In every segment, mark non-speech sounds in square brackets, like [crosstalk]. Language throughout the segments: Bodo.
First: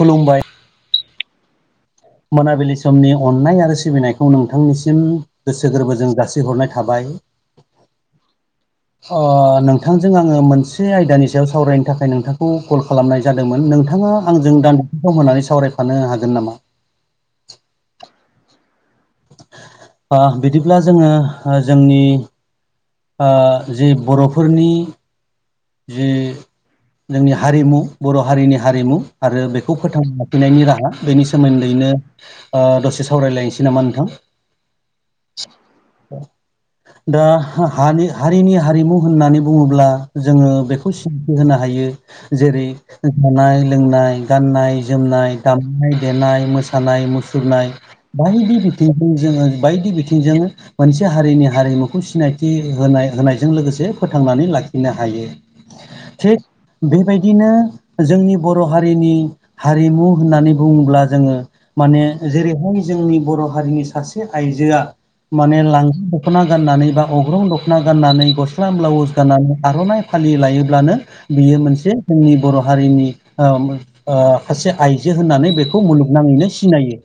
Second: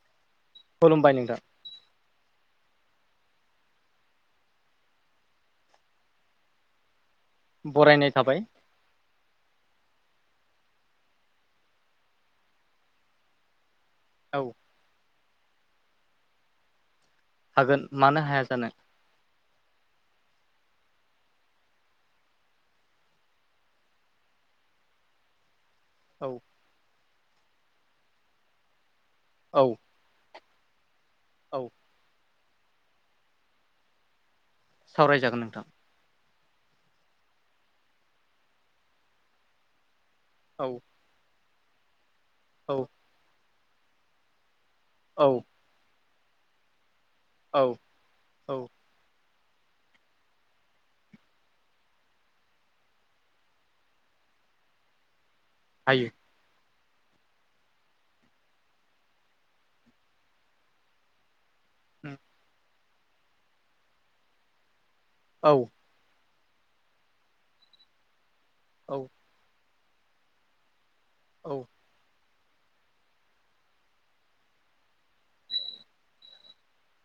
खुलुमबाय। खुलुमबाय नोंथां। मोनाबिलि समनि अननाय आरो सिबिनायखौ नोंथांनिसिम। गोसो गोरबोजों जासिहरनाय थाबाय। बरायनाय थाबाय। अ नोंथांजों आङो मोनसे आयदानि सायाव सावरायनो थाखाय नोंथांखौ कल खालामनाय जादोंमोन नोंथाङा औ आंजों दान्दिसे सम होननानै सावरायफानो हागोन नामा? हागोन मानो हाया जानो। आ बिदिब्ला जोङो जोंनि आ जि बर'फोरनि जि औ जोंनि हारिमु बर' हारिनि हारिमु आरो औ बेखौ फोथां नायनि राहा बेनि औ सोमोन्दैनो दसे सावरायलायनोसै नामा नोंथां? सावरायजागोन नोंथां [inaudible] दा हा हारिनि हारिमु होननानै बुङोब्ला जोङो औ बेखौ [unintelligible] होनो हायो जेरै औ जानाय लोंनाय गाननाय औ जोमनाय दा मनाय देनाय मोसानाय औ मुसुरनाय बायदि औ बिथिंजों जोङो बायदि बिथिंजों मोनसे हारिनि हारिमुखौ सिनायथि होनाय होनायजों लोगोसे फोथांनानै लाखि नो हायो। हायो। थिग बेबायदिनो जोंनि बर' हारिनि हारिमु होननानै बुङोब्ला जोङो माने जेरैहाय जोंनि बर' हारिनि सासे आइजोआ माने औ लांगा दख'ना गाननानै बा अग्रं दख'ना गाननानै गस्ला औ ब्लाउस गाननानै आर'नाइ फालि लायोब्लानो बियो औ मोनसे जोंनि बर' हारिनि ओ सासे आइजो होननानै बेखौ मुलुगनाङैनो सिनायो।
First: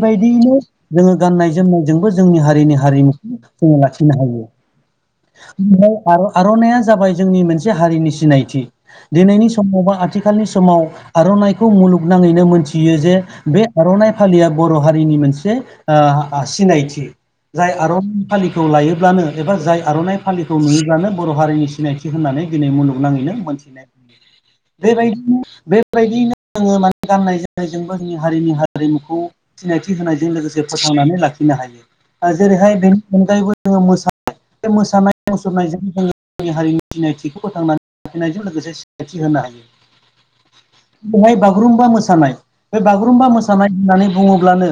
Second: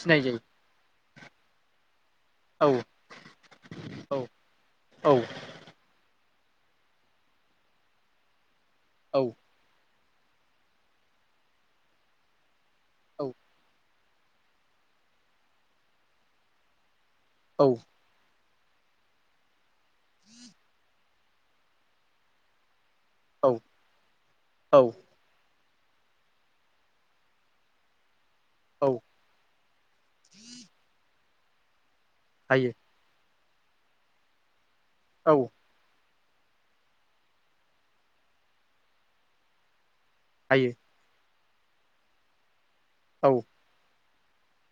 सिनाय जायो जोङो गाननाय जोमनायजोंबो जोंनि औ हारिनि हारिमु जोङो लाखिनो औ हायो औ आ आरननाया जाबाय जोंनि मोनसे हारिनि सिनायथि औ दिनैनि स' मबा आथिखालनि समाव आर'नाइखौ मुगनाङैनो मोनथियो जे औ बे आर'नाइ फालिया बर' हारिनि मोनसे ओ सिनायथि औ जाय आर' फालिखौ लायोब्लानो एबा जाय आर'नाइ फालिखौ नुयोब्लानो बर' हारिनि सिनायथि होननानै दिनै मुलुगनाङैनो औ मोनथिनाय औ बेबायदिनो बेबायदिनो जोङो माने गाननाय जोम नायजोंबो जोंनि हारिनि औ हारिमुखौ सिनायथि होनायजों लोगोसे फोथांनानै लाखिनो हायो। हायो जेरैहाय बेनि अनगायैबो जोङो मोसानाय बे मोसानाय औ मुसुरनायजों जोङो [unintelligible] जोंनि हारिनि सिनायथिखौ फोथांनानै लाखिनायजों लोगोसे सिनायथि होनो हायो। हायो। जेरैहाय बागुरुम्बा मोसानाय बे बागुरुम्बा औ मोसानाय होननानै बुङोब्लानो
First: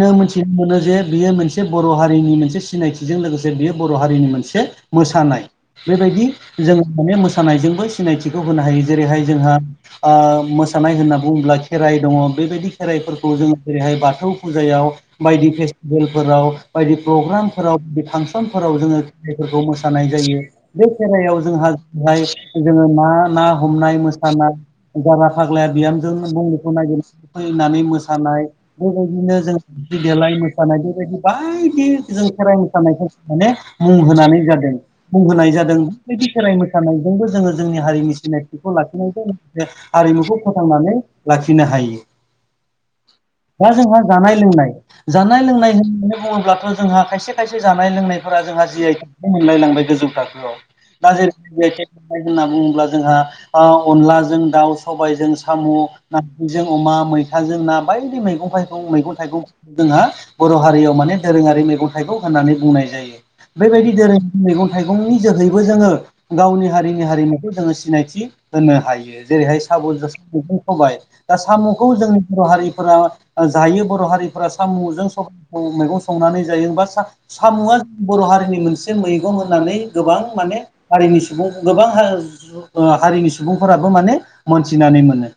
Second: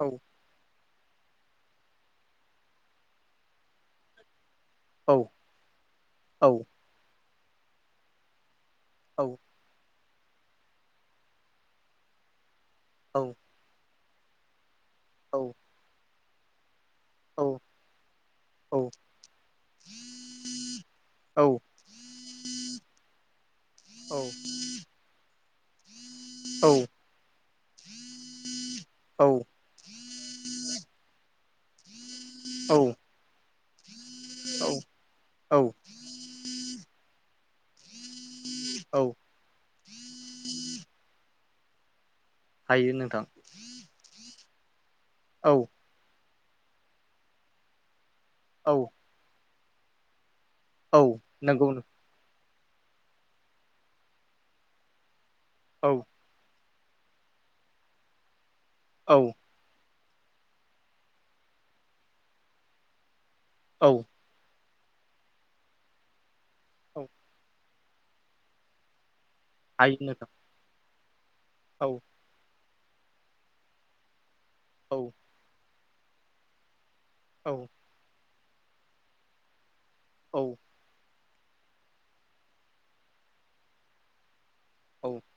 औ मोनसे बेखौनो जे बियो मोनसे बर' हारिनि मोनसे सिनायथिजों लोगोसे बियो बर' हारिनि मोनसे औ मोसानाय बेबायदि औ जोङो माने मोसानायजोंबो सिनायथिखौ होनो हायो। जेरैहाय- औ जोंहा ओ मोसानाय होनना बुङोब्ला खेराइ दङ बेबायदि खेराइफोरखौ जोङो जेरैहाय बाथौ फुजायाव औ बायदि फेस्टिभेलफोराव बायदि औ प्रग्रामफोराव बायदि फांसनफोराव जोङो खेराइफोरखौ मोसानाय जायो। बे खेराइयाव जोंहा बेवहाय जोङो ना ना हमनाय औ मोसानाय जाग्रा फाग्लाया बिहाम जो मुंलिखौ नागिरनानै फैनानै मोसानाय औ बेबायदिनो जों दावस्रि देलाय मोसानाय बेबायदि बायदि जों खेराइ मोसानायखौ माने मुं होनानानै जादों मुं होनाय जादों। बेबायदि खेराइ मोसानायजोंबो जोङो जोंनि हारिनि सिनायथिखौ औ लाखिनायजों बे आरिमुखौ फोथांनानै लाखिनो हायो। हायो नोंथां। दा जोंहा जानाय लोंनाय जानाय औ लोंनाय होननानै बुङोब्लाथ' जोंहा खायसे खायसे जानाय लोंनाय फोरा जोङा औ जि आइ टेगबो मोनलाय लांबाय गोजौ थाखोआव औ दा जिहेथु जि नंगौ आइ टेग होनना बुङोब्ला जोंहा ओ अनलाजों दाउ सबाइजों साम' औ ना जों अमा मैथाजों ना बायदि मैगं थाइगं मैगं औ -थाइगं जोंहा बर' हारियाव माने दोरोङारि मेगं थाइखौ होननानै बुंनाय जायो औ बेबायदि दोरो मैगं थाइगंनि जोहैबो जोङो गावनि हारिनि हारिमुखौ जोङो सिनायथि होनो हायो जेरैहाय साम'खौ हायो नोंथां [unintelligible] होबाय दा औ साम'खौ जों बर' हारिफोरा जायो बर' हारिफोरा औ साम'जों स [unintelligible] मैगं संनानै जायो बा सा औ साम'आ बर' हारिनि मोनसे मैगं होननानै गोबां औ माने हारिनि सुबुं गोबां हारिनि सुबुंफोराबो माने मोनथिनानै औ मोनो।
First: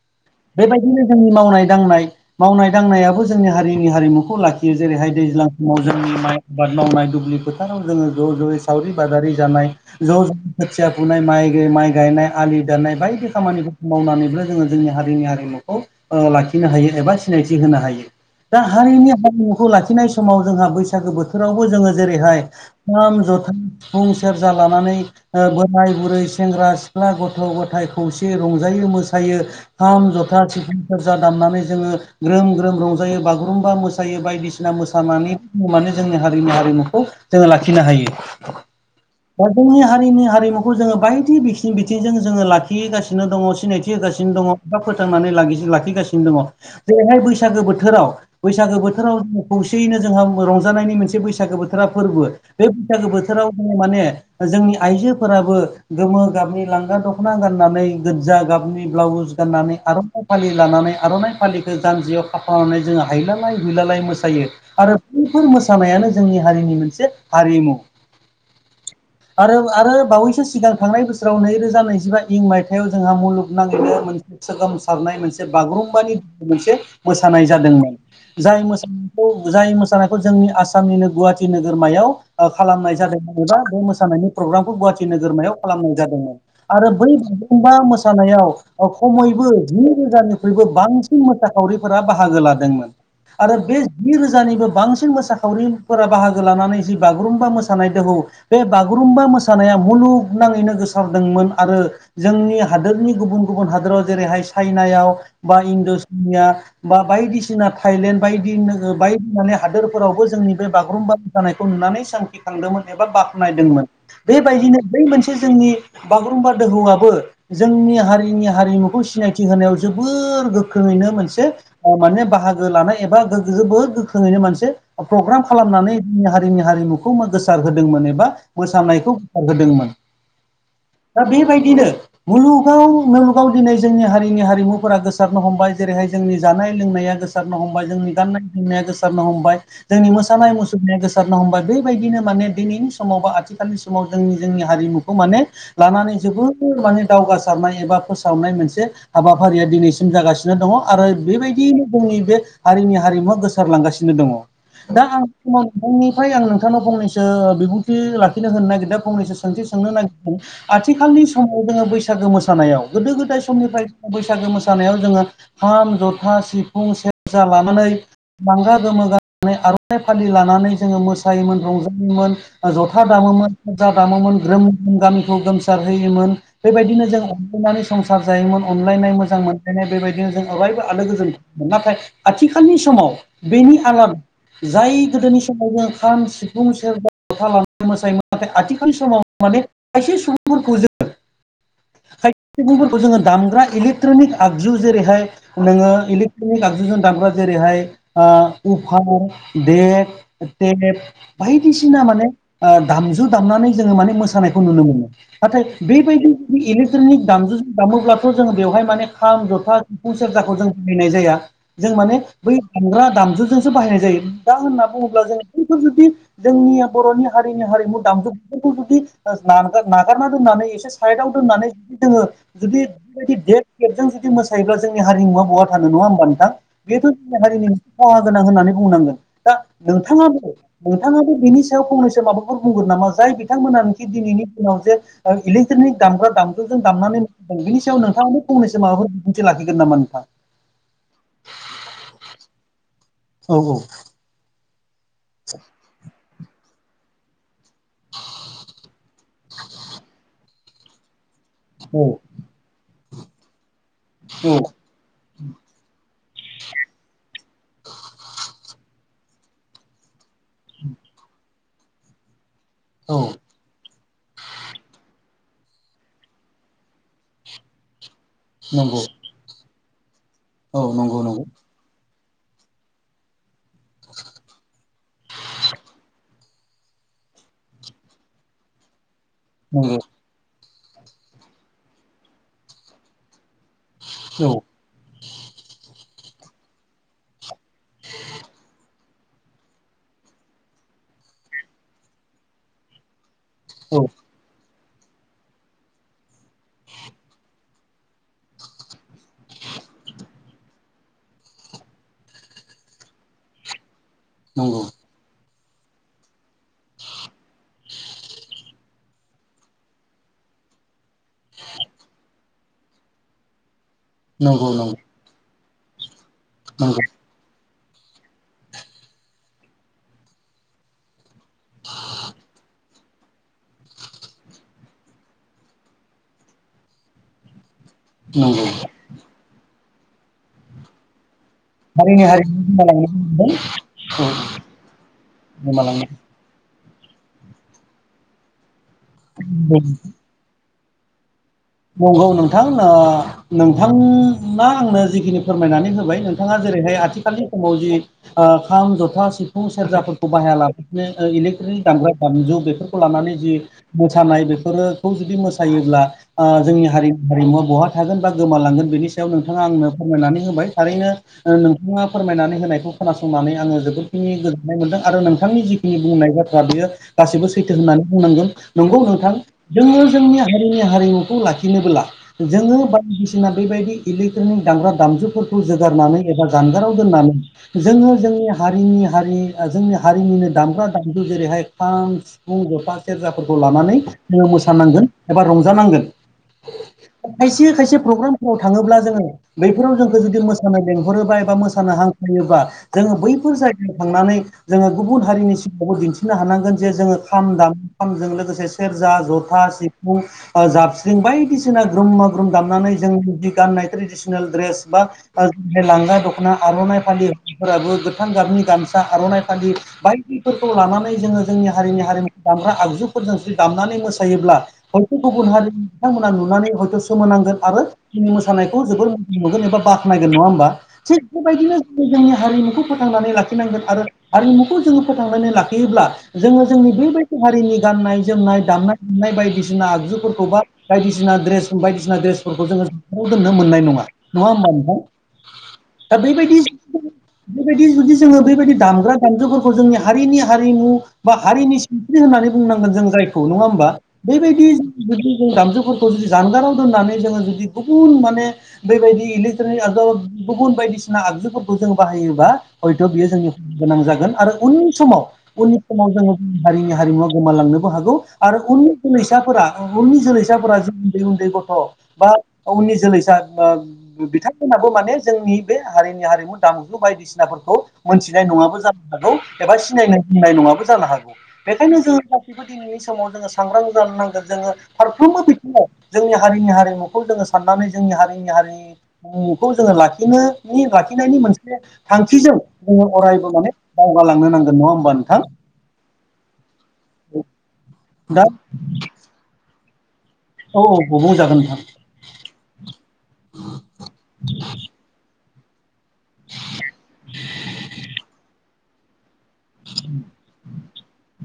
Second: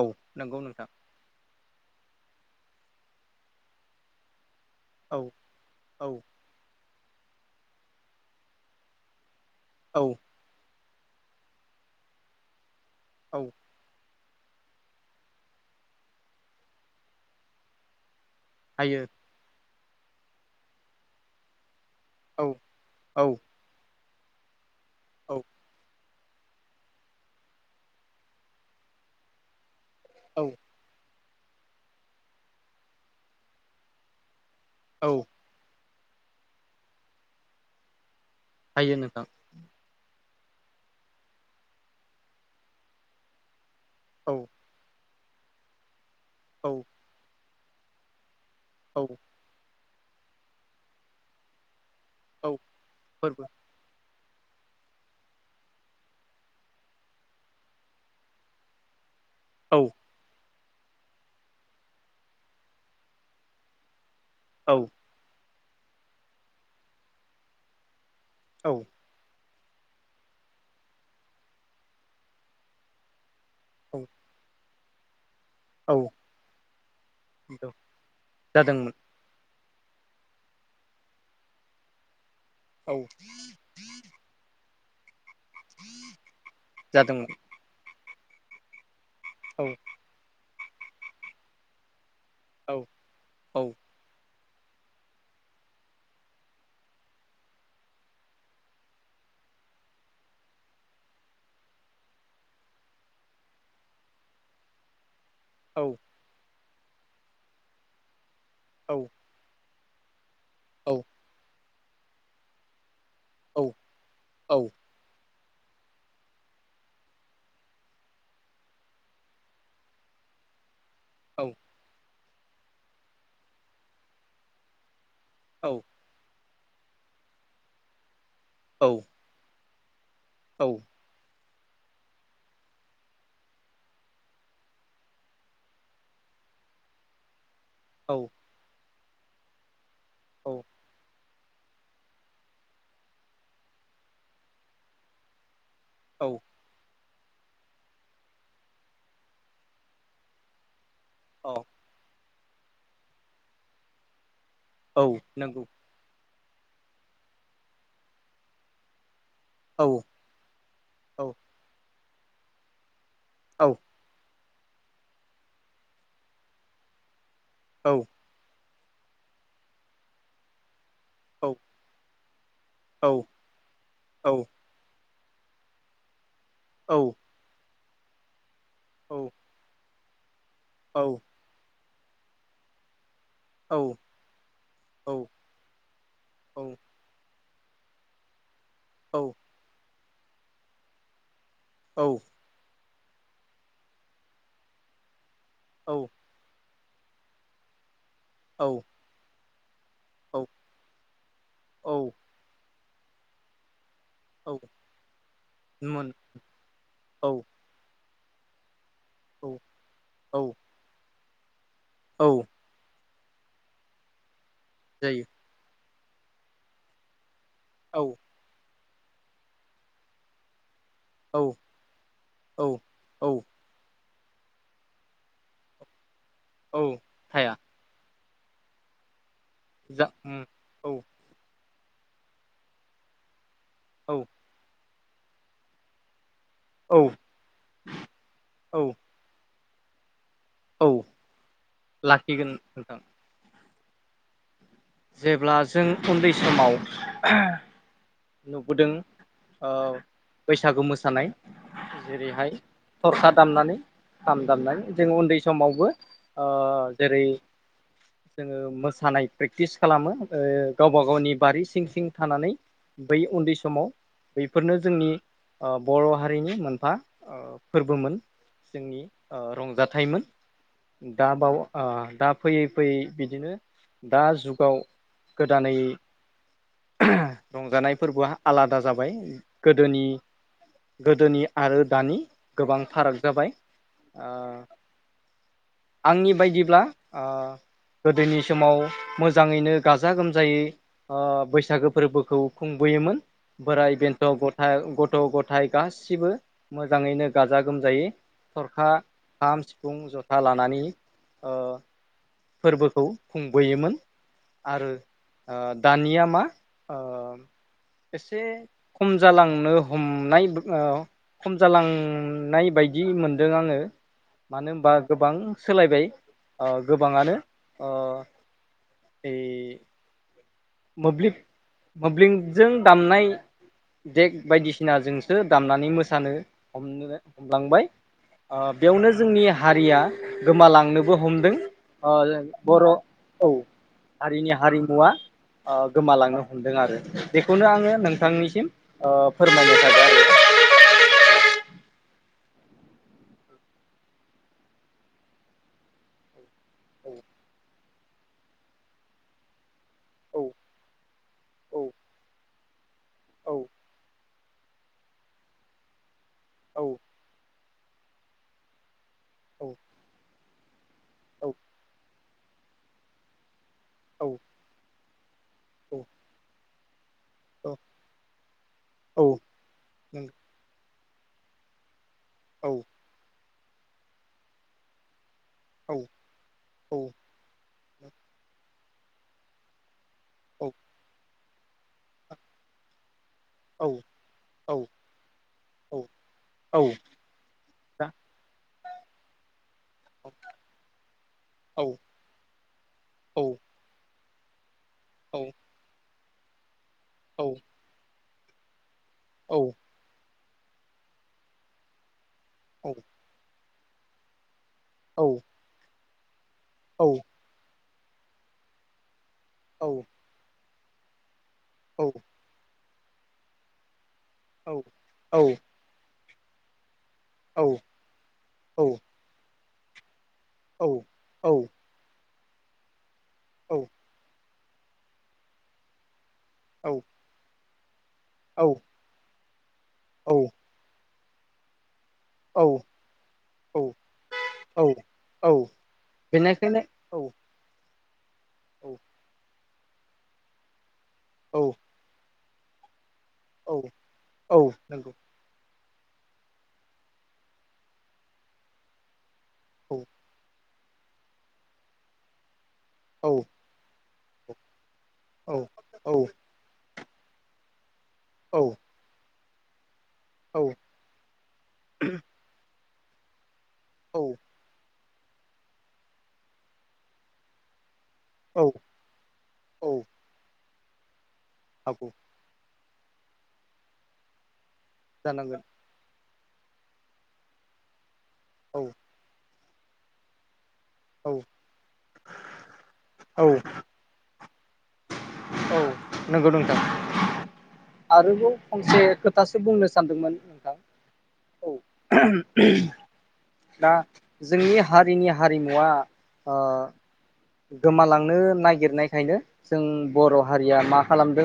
औ नंगौ नोंथां बेबायदिनो जोंनि मावनाय दांनाय मावनाय दांनायाबो जोंनि हारिनि हारिमुखौ ला खियो जेरैहाय औ दैज्लां समाव जोंनि औ माइ आबाद मावनाय दुब्लि फोथाराव जोङो ज' ज' जयै सावरि बादारि जानाय औ ज' ज' खोथिया फुनाय माइ माइ गायनाय आलि दाननाय बायदि औ खामानिखौ मावनानैबो जोङो जोंनि हारिनि हारिमुखौ ओ लाखिनो हायो एबा सिनायथि होनो हायो। दा हायो हारिनि हारिमुखौ लाखिनाय समाव जोंहा बैसागो बोथोरावबो जोङो जेरैहाय औ खाम औ जथा सिफुं सेर्जा लानानै औ ओ बोराय बुरै सेंग्रा सिख्ला गथ' गथाय खौसेै रंजायो मोसायो खाम, जथा, औ सिफुं, सेर्जा दामनानै जोङो ग्रोम ग्रोम रंजायो बागुरुम्बा मोसायो बायदिसि सिना औ मोसानानै जोङो माने जोंनि हारिनि हारिमुखौ जोङो लाखिनो हायो। हायो नोंथां। दा जोंनि हारिनि हारिमुखौ जोङो बायदि बिथिं बिथिंजों जोङो लाखिगासिनो दङ सिनायथिनि औ होगासिनो दङ बा फोथांनानै लागि लाखिगासिनो दङ औ जेरैहाय बैसागो बोथोरावो बैसागो औ बोथोराव जोङो खौसेयैनो जोंहा रंजानायनि मोनसे बैसागो बोथोरा फोरबो औ बे बैसागो फोरबो बोथोराव जोङो माने जोंनि आइजोफोराबो गोमो गाबनि लांगा दख'ना गाननानै गोजा गाबनि ब्लाउस गाननानै औ आरो आर फालि लानानै आर'नाइ फालिखौ जानजियाव खाफानानै जोंङो हायलालाय हुइलालाय मोसायो औ आरो। बफोर मोसानायानो जोंनि हारिनि मोनसे हारिमु। औ। आरो आरो बावैसो सिगां थांनाय बोसोराव नैरोजा नैजिबा इं मायथायाव जोंहा मुलुगनि नाङैनो मोनसे सोगोमसारनाय मोनसे औ बागुरुम्बानि मोनसे मोसानाय जादोंमोन जाय जादोंमोन मोसानायखौ खौ जाय मोसानायखौ जोंनि आसामनिनो गुवाहाटि नोगोरमायाव औ खालामनाय जादोंमोन। एबा बे मोसानायनि प्रग्रामखौ गुवाहाटि नोगोरमायाव खालामनाय जादोंमोन आरो बै जादोंमोन गुम्बा मोसानायाव खमैबो औ जि रोजानिख्रुइबो बांसिन मोसाखावरिफोरा बाहागो औ लादोंमोन आरो औ बे जि रोजानिबो बांसिन मोसाखावरिफोरा बाहागो लानानै जि बागुरुम्बा मोसानाय दोहौ। बे बागुरुम्बा मोसानाया मुलुगनाङैनो गोसारदोंमोन आरो। जोंनि हादोरनि गुबुन गुबुन हादोराव जेरैहाय चाइनायावो बा औ इणड'सिनिया बा बायदिसिना थाइलेण्ड बायदि औ बायदि माने हादोरो फोरावबो जोंनि बे औ बागुरुम्बा मोसानायखौ नुनानै सांखिखांदोंमोन एबा बाख्नायदोंमोन औ बेबादिनो बै मोनसे जोंनि बागुरुम्बा दोहौआबो जोंनि हारिनि हारिमुखौ सिनायथि होनायाव जोबोर गो गोख्रोङैनो मोनसे माने बाहागो लानाय एबा गो बो बहुद गोख्रोङैनो मोनसे प्रग्राम खालामनानै जोंनि हारिनि हारिमुखौ गोसार होदोंमोन एबा मोसानायखौओ होदोंमोन। औ। दा बेबादिनो मुलुगाव मुलुगाव दिनै जोंनि हारिनि हारिमुफोरा गोसारनो हमबाय जेरैहाय जोंनि जानाय लोंनाया गोसि सारनो हमबाय जोंनि औ गाननाय जोमनाया गोसारनो हमबाय जोंनि मोसानाय मुसुरनाया गोसा सारनो हमबाय बेबायदिनो माने दिनैनि समाव बा आथिखालनि समाव जोंनि जोंनि हारिमुखौ माने लानानै जोबोद जोबोर माने दावगासारनाय एबा फोसावनाय मोनसे हाबाफारिया दिनैसिम जागासिनो दङ आरो। औ बेबायदियैनो जोंनि बे हारिनि हारिमुवा गोसारलांगासिनो दङ दा औ आं नंगौ [unintelligible] आंनिफ्राय आं नोंथांनो फंनैसो बिबुंथि लाखिनो होनो नागिरदों फंनैसो सों सोंथि औ सोंनो नागिरदों औ आथिखालनि समाव जोङो बैसागो मोसानायाव गोदो गोदाय औ औ समनिफ्राय जों बैसागो मोसानायाव जोङो खाम जथा सिफुं सेर जा लानानै औ लांगा गोमो गानानै आर'नाइ फालि लानानै जोङो मोसा योमोन रंजायोमोन ज'था दामोमोन जथा दामोमोन औ ग्रोम गामिखौ गोमसार होयोमोन औ बेबायदिनो जों अनलायनानै संसार जायोमोन अनलायनाय औ मोजां मोन नाय बेबायदिनो जों अरायबो आलो औ गोजोन नाथाय आथिखालनि समावो बेनि औ आलादा जाय औ गोदोनि समाव जों खाम औ सिफुं सेरजा जथा लानानै मोसायोमोन नाथाय आथिखालनि समाव औ माने खायसे सुबुंफोरखौ जोङो। औ। सुबुंफोरखौ जोङो दामग्रा इलेकट्रनिक आगजु जेरैहाय नोङो इले नि आगजुजों दानग्रा जेरैहाय औ उभान बे [unintelligible] औ बायदिसिना माने दामजु दामनानै जोङो माने मोस औ सानायखौ नुनो मोनो नाथाय मोन बेबायदि इलेक्ट्रनिक औ दामजुजों दामोब्लाथ' जोङो बेवहाय माने खाम औ जथा सिफुं औ सेरजाखौ जों बाहायनाय जाया जों माने औ बै दामग्रा दामजुजोंसो बाहायनाय जायो दा होनना बुङोब्ला जायो जोंङो बफोर जुदि जोंनिया बर'नि हारिनि हारिमु औ दामजुखौ जुदि नागारना दोन्नानै एसे साइदखव औ दोननानै जुदि जोङो औ जुदि बेबायदि औ देक टेकजों जुदि मोसायोब्ला जोंनि हारिमुा बहा थानो नङा होमबा नोंथां औ बेथ जोंनि थाया हारिनि खहा गोनां होननानै बुंनांगोन। दा जा उम नोंथाङाबो औ नोंथाङाबो बिनि फंनैसो माबाफोर बुंगोन नामा जाय बिथांमोनानोखि औ दिनैनि दिनाव जे इलिक्ट्रिकनि दामग्रा दाम खो जों औ दामनानै बिनि सायाव नोंथाङावनो औ फंनैसो माबाफोर बिदिन्थि लाखिगोन नामा नोंथां? औ लाखिगोन नोंथां। औ औ। जेब्ला जों उन्दै समाव नुबोदों ओ बैसागु मोसानाय। औ जेरैहाय थरसा दामनानै खाम दामनानै जोङो उन्दै समावबो ओ जेरै जोङो मोसानाय प्रेग टिस खालामो ओ गावबा गावनि बारि सिं सिं थानानै औ बै उन्दै समाव बैफोरनो जोंनि ओ बर' हारिनि मोनफा ओ फोरबोमोन। नंगौ जोंनि ओ रंजाथाइमोन औ नंगौ दा नंगौ बाव ओ दा फैयै फैयै बिदिनो दा जुगाव गोदानै रंजानाय फोरबोआ आलादा जाबाय। नंगौ गोदोनि गोदोनि आरो दानि गोबां फाराग जाबाय। ओ। औ आंनि बायदिब्ला ओ गोदोनि समाव मोजाङैनो गाजा गोमजायै ओ बैसागो फोरबोखौ खुंबोयोमोन। बोराइ औ बेन्थ' गथाय गथ' गथाय गासिबो मोजाङैनो गाजा गोमजायै थरखा, खाम, सिफुं, जथा लानानै ओ फोरबोखौ खुंबोयोमोन। नंगौ आरो ओ दानिया मा ओ एसे खम जालांनो हमनाय ओ खम जालांनाय बायदि मोनदों आङो। नंगौ मानो होनबा नंगौ गोबां सोलायबाय ओ नंगौ गोबाङानो ओ। ओइ। मोब्लिब मोब्लिबजों दामनाय देग बायदिसिनाजोंसो दामनानै मोसानो हमनो हमलांबाय। ओ नंगौ बेयावनो जोंनि हारिया गोमालांनोबो हमदों। ओ हारिनि हारिमु बर' गोमालांनो हमदों औ औ हारिनि हारिमुवा ओ गोमालांनो हमदों आरो बेखौनो आङो नोंथांनिसिम ओ हमदों। फोरमायनो था नंगौ नोंथां ओ नोंथांङा आंनो जिखिनि फोरमायनानै होबाय नों बिथाङा जेरैहाय आथिखालनि समाव जि ओ खाम, जथा, सिफ खौ सेरजाफोरखौ औ बाहायालाफासिनो ओ औ इलेक्ट्रनिक दामग्रा दामजु बेफोर खौ लानानै औ जि मोसानाय बेफोरोखौ जुदि मोसायोब्ला ओ औ जोंनि हारि हारिमुवा बहा थागोन बा गोमालांगोन बेनि नोंथाङा आंनो फोरमायनानै होबाय थारैनो औ ओ नोंथाङा फोरमायनानै होनायखौ खोनासंनानै आङो औ जोबोदखिनि गोजोननाय मोनदों आरो नोंथांनि जिखिनि बुंनाय बाथ्रा बेयो गासैबो औ सैथो होननानै बुंनांगोन नंगौ नोंथां जोङो जोंनि हारिनि हारिमु खौ लाखिनोब्ला औ जोङो बायदिसिना बेबायदि इलेक्ट्रनिकनि दामग्रा दामजुफोर खौ औ जोगारनानै एबा जानगाराव औ दोननानै औ जोङो जोंनि हारिनि हारि। ओ जोंनि हारिनिनो दामग्रा दामजु जेरैहाय खाम, सिफुं, जथा सेरजाफोरखौ औ लानानै जोङो औ मोसानांगोन एबा औ रंजानांगोन। औ खायसे खायसे दा प्रग्रामफोराव थाङोब्ला जोङो। बैफोराव जोंखौ औ जुदि मोसानो लेंहरोबा एबा औ मोसानो हांख्रायोबा जोङो औ बैफोर जा जायगायाव थांनानै जोङो गुबुन औ हारिनि सिगाङावबो दिन्थिनो हानांगोन जे जोङो औ खाम दाम खामजों लोगोसे सेरजा, औ जथा, सिफुं, ओ जाबस्रिं बायदिसिना ग्रोममा [unintelligible] औ दामनानै जोंनि गाननाय ट्रेदिसनेल द्रेस बा लांगा दख ना आर'नाइ फालि हौवाफोराबो गोथां गाबनि गामसा आर'नाइ फालि बायदि फोरखौ लानानै जोङो जोंनि हारिनि हारिमुखौ दामग्रा आगजुफोरजों जुदि दामनानै मोसा योब्ला हयथ' गुबुन हारिनि बिथांमोना नुनानै हयथ' सोमोनांगोन आरो जोंनि मोसानायखौ जोबोर मोजां मोनगोन एबा बाख्नायगोन नङा होमबा थिग बेबायदिनो जोंनि हारिमुखौ फोथांनानै लाखिनांगोन आरो हारिमुखौ जोङो फोथांनानै लाखियोब्ला जोङो जोंनि बेबायदि हारिनि गाननाय जोमनाय औ दामनाय देनाय बायदिसिना आगजुफोरखौबा बायदिसिना द्रेस बायदिसिना द्रेस औ फोरखौ जोङो जाव दोननो मोननाय नङा नङा होमबा नोंथां औ दा बेबायदि बेनिखायनो औ बेबायदि जुदि जोङो बेबायदि औ दामग्रा दामजुफोरखौ जोंनि हारिनि हारिमु बा औ हारिनि सिनस्रि होननानै बुंनांगोन जों जायखौ नङा होमबा औ औ बेबायदि नंगौ जुदि जों दामजुफोरखौ जुदि जानगाराव दोन्नानै जोङो जुदि गुबुन माने बेबायदि औ [unintelligible] गु बुन बायदिसिना आगजुफोरखौ जों बाहायोबा हयथ' बियो औ जोंनि गोनां जागोन आरो उननि समाव औ उननि समाव औ जोङो हारिनि हारिमुवा गोमालांनोबो हागौ। आरो उननि जोलैसाफोरा उननि औ जोलैसाफोरा जि उन्दै उन्दै गथ' बा उननि जोलैसा औ ओ बिथां फोराबो माने जोंनि बे हारिनि हारिमु दामजु बायदिसिनाफोरखौ मोनथिनाय औ नङाबो जानो हागौ एबा औ सिनायनाय होननाय नङाबो जानो हागौ बेखायनो हागौ जों बेबायदिनि समाव जोङो सांग्रां जानो नांगोन जोङो फारफ्रोमबो जानांगोन बिथिङाव जोंनि हारिनि हारिमुखौ जोङो साननानै जोंनि हारिनि औ हारिमु खौ जोङो लाखिनो लाखिनायनि औ मोनसे थांखिजों जोङो औ अरायबो माने दावगालांनो नांगोन नङा होमबा नोंथां? औ नंगौ नोंथां दा आरोबाव फंसे खोथासो बुंनो सानदोंमोन। नोंथां औ औ बुंजागोन नोंथां। [inaudible] दा जोंनि हारिनि हारिमुवा [inaudible] गोमालांनो नागिरनायखायनो जों बर' हारिया मा खालामदों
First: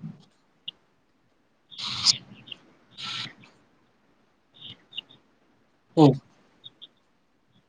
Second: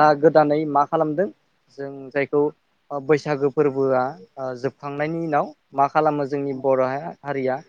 दा गोदानै मा खालामदों जों जायखौ बैसागो फोरबोआ जोबखांनायनि उनाव मा औ खालामो जोंनि बर' हारिया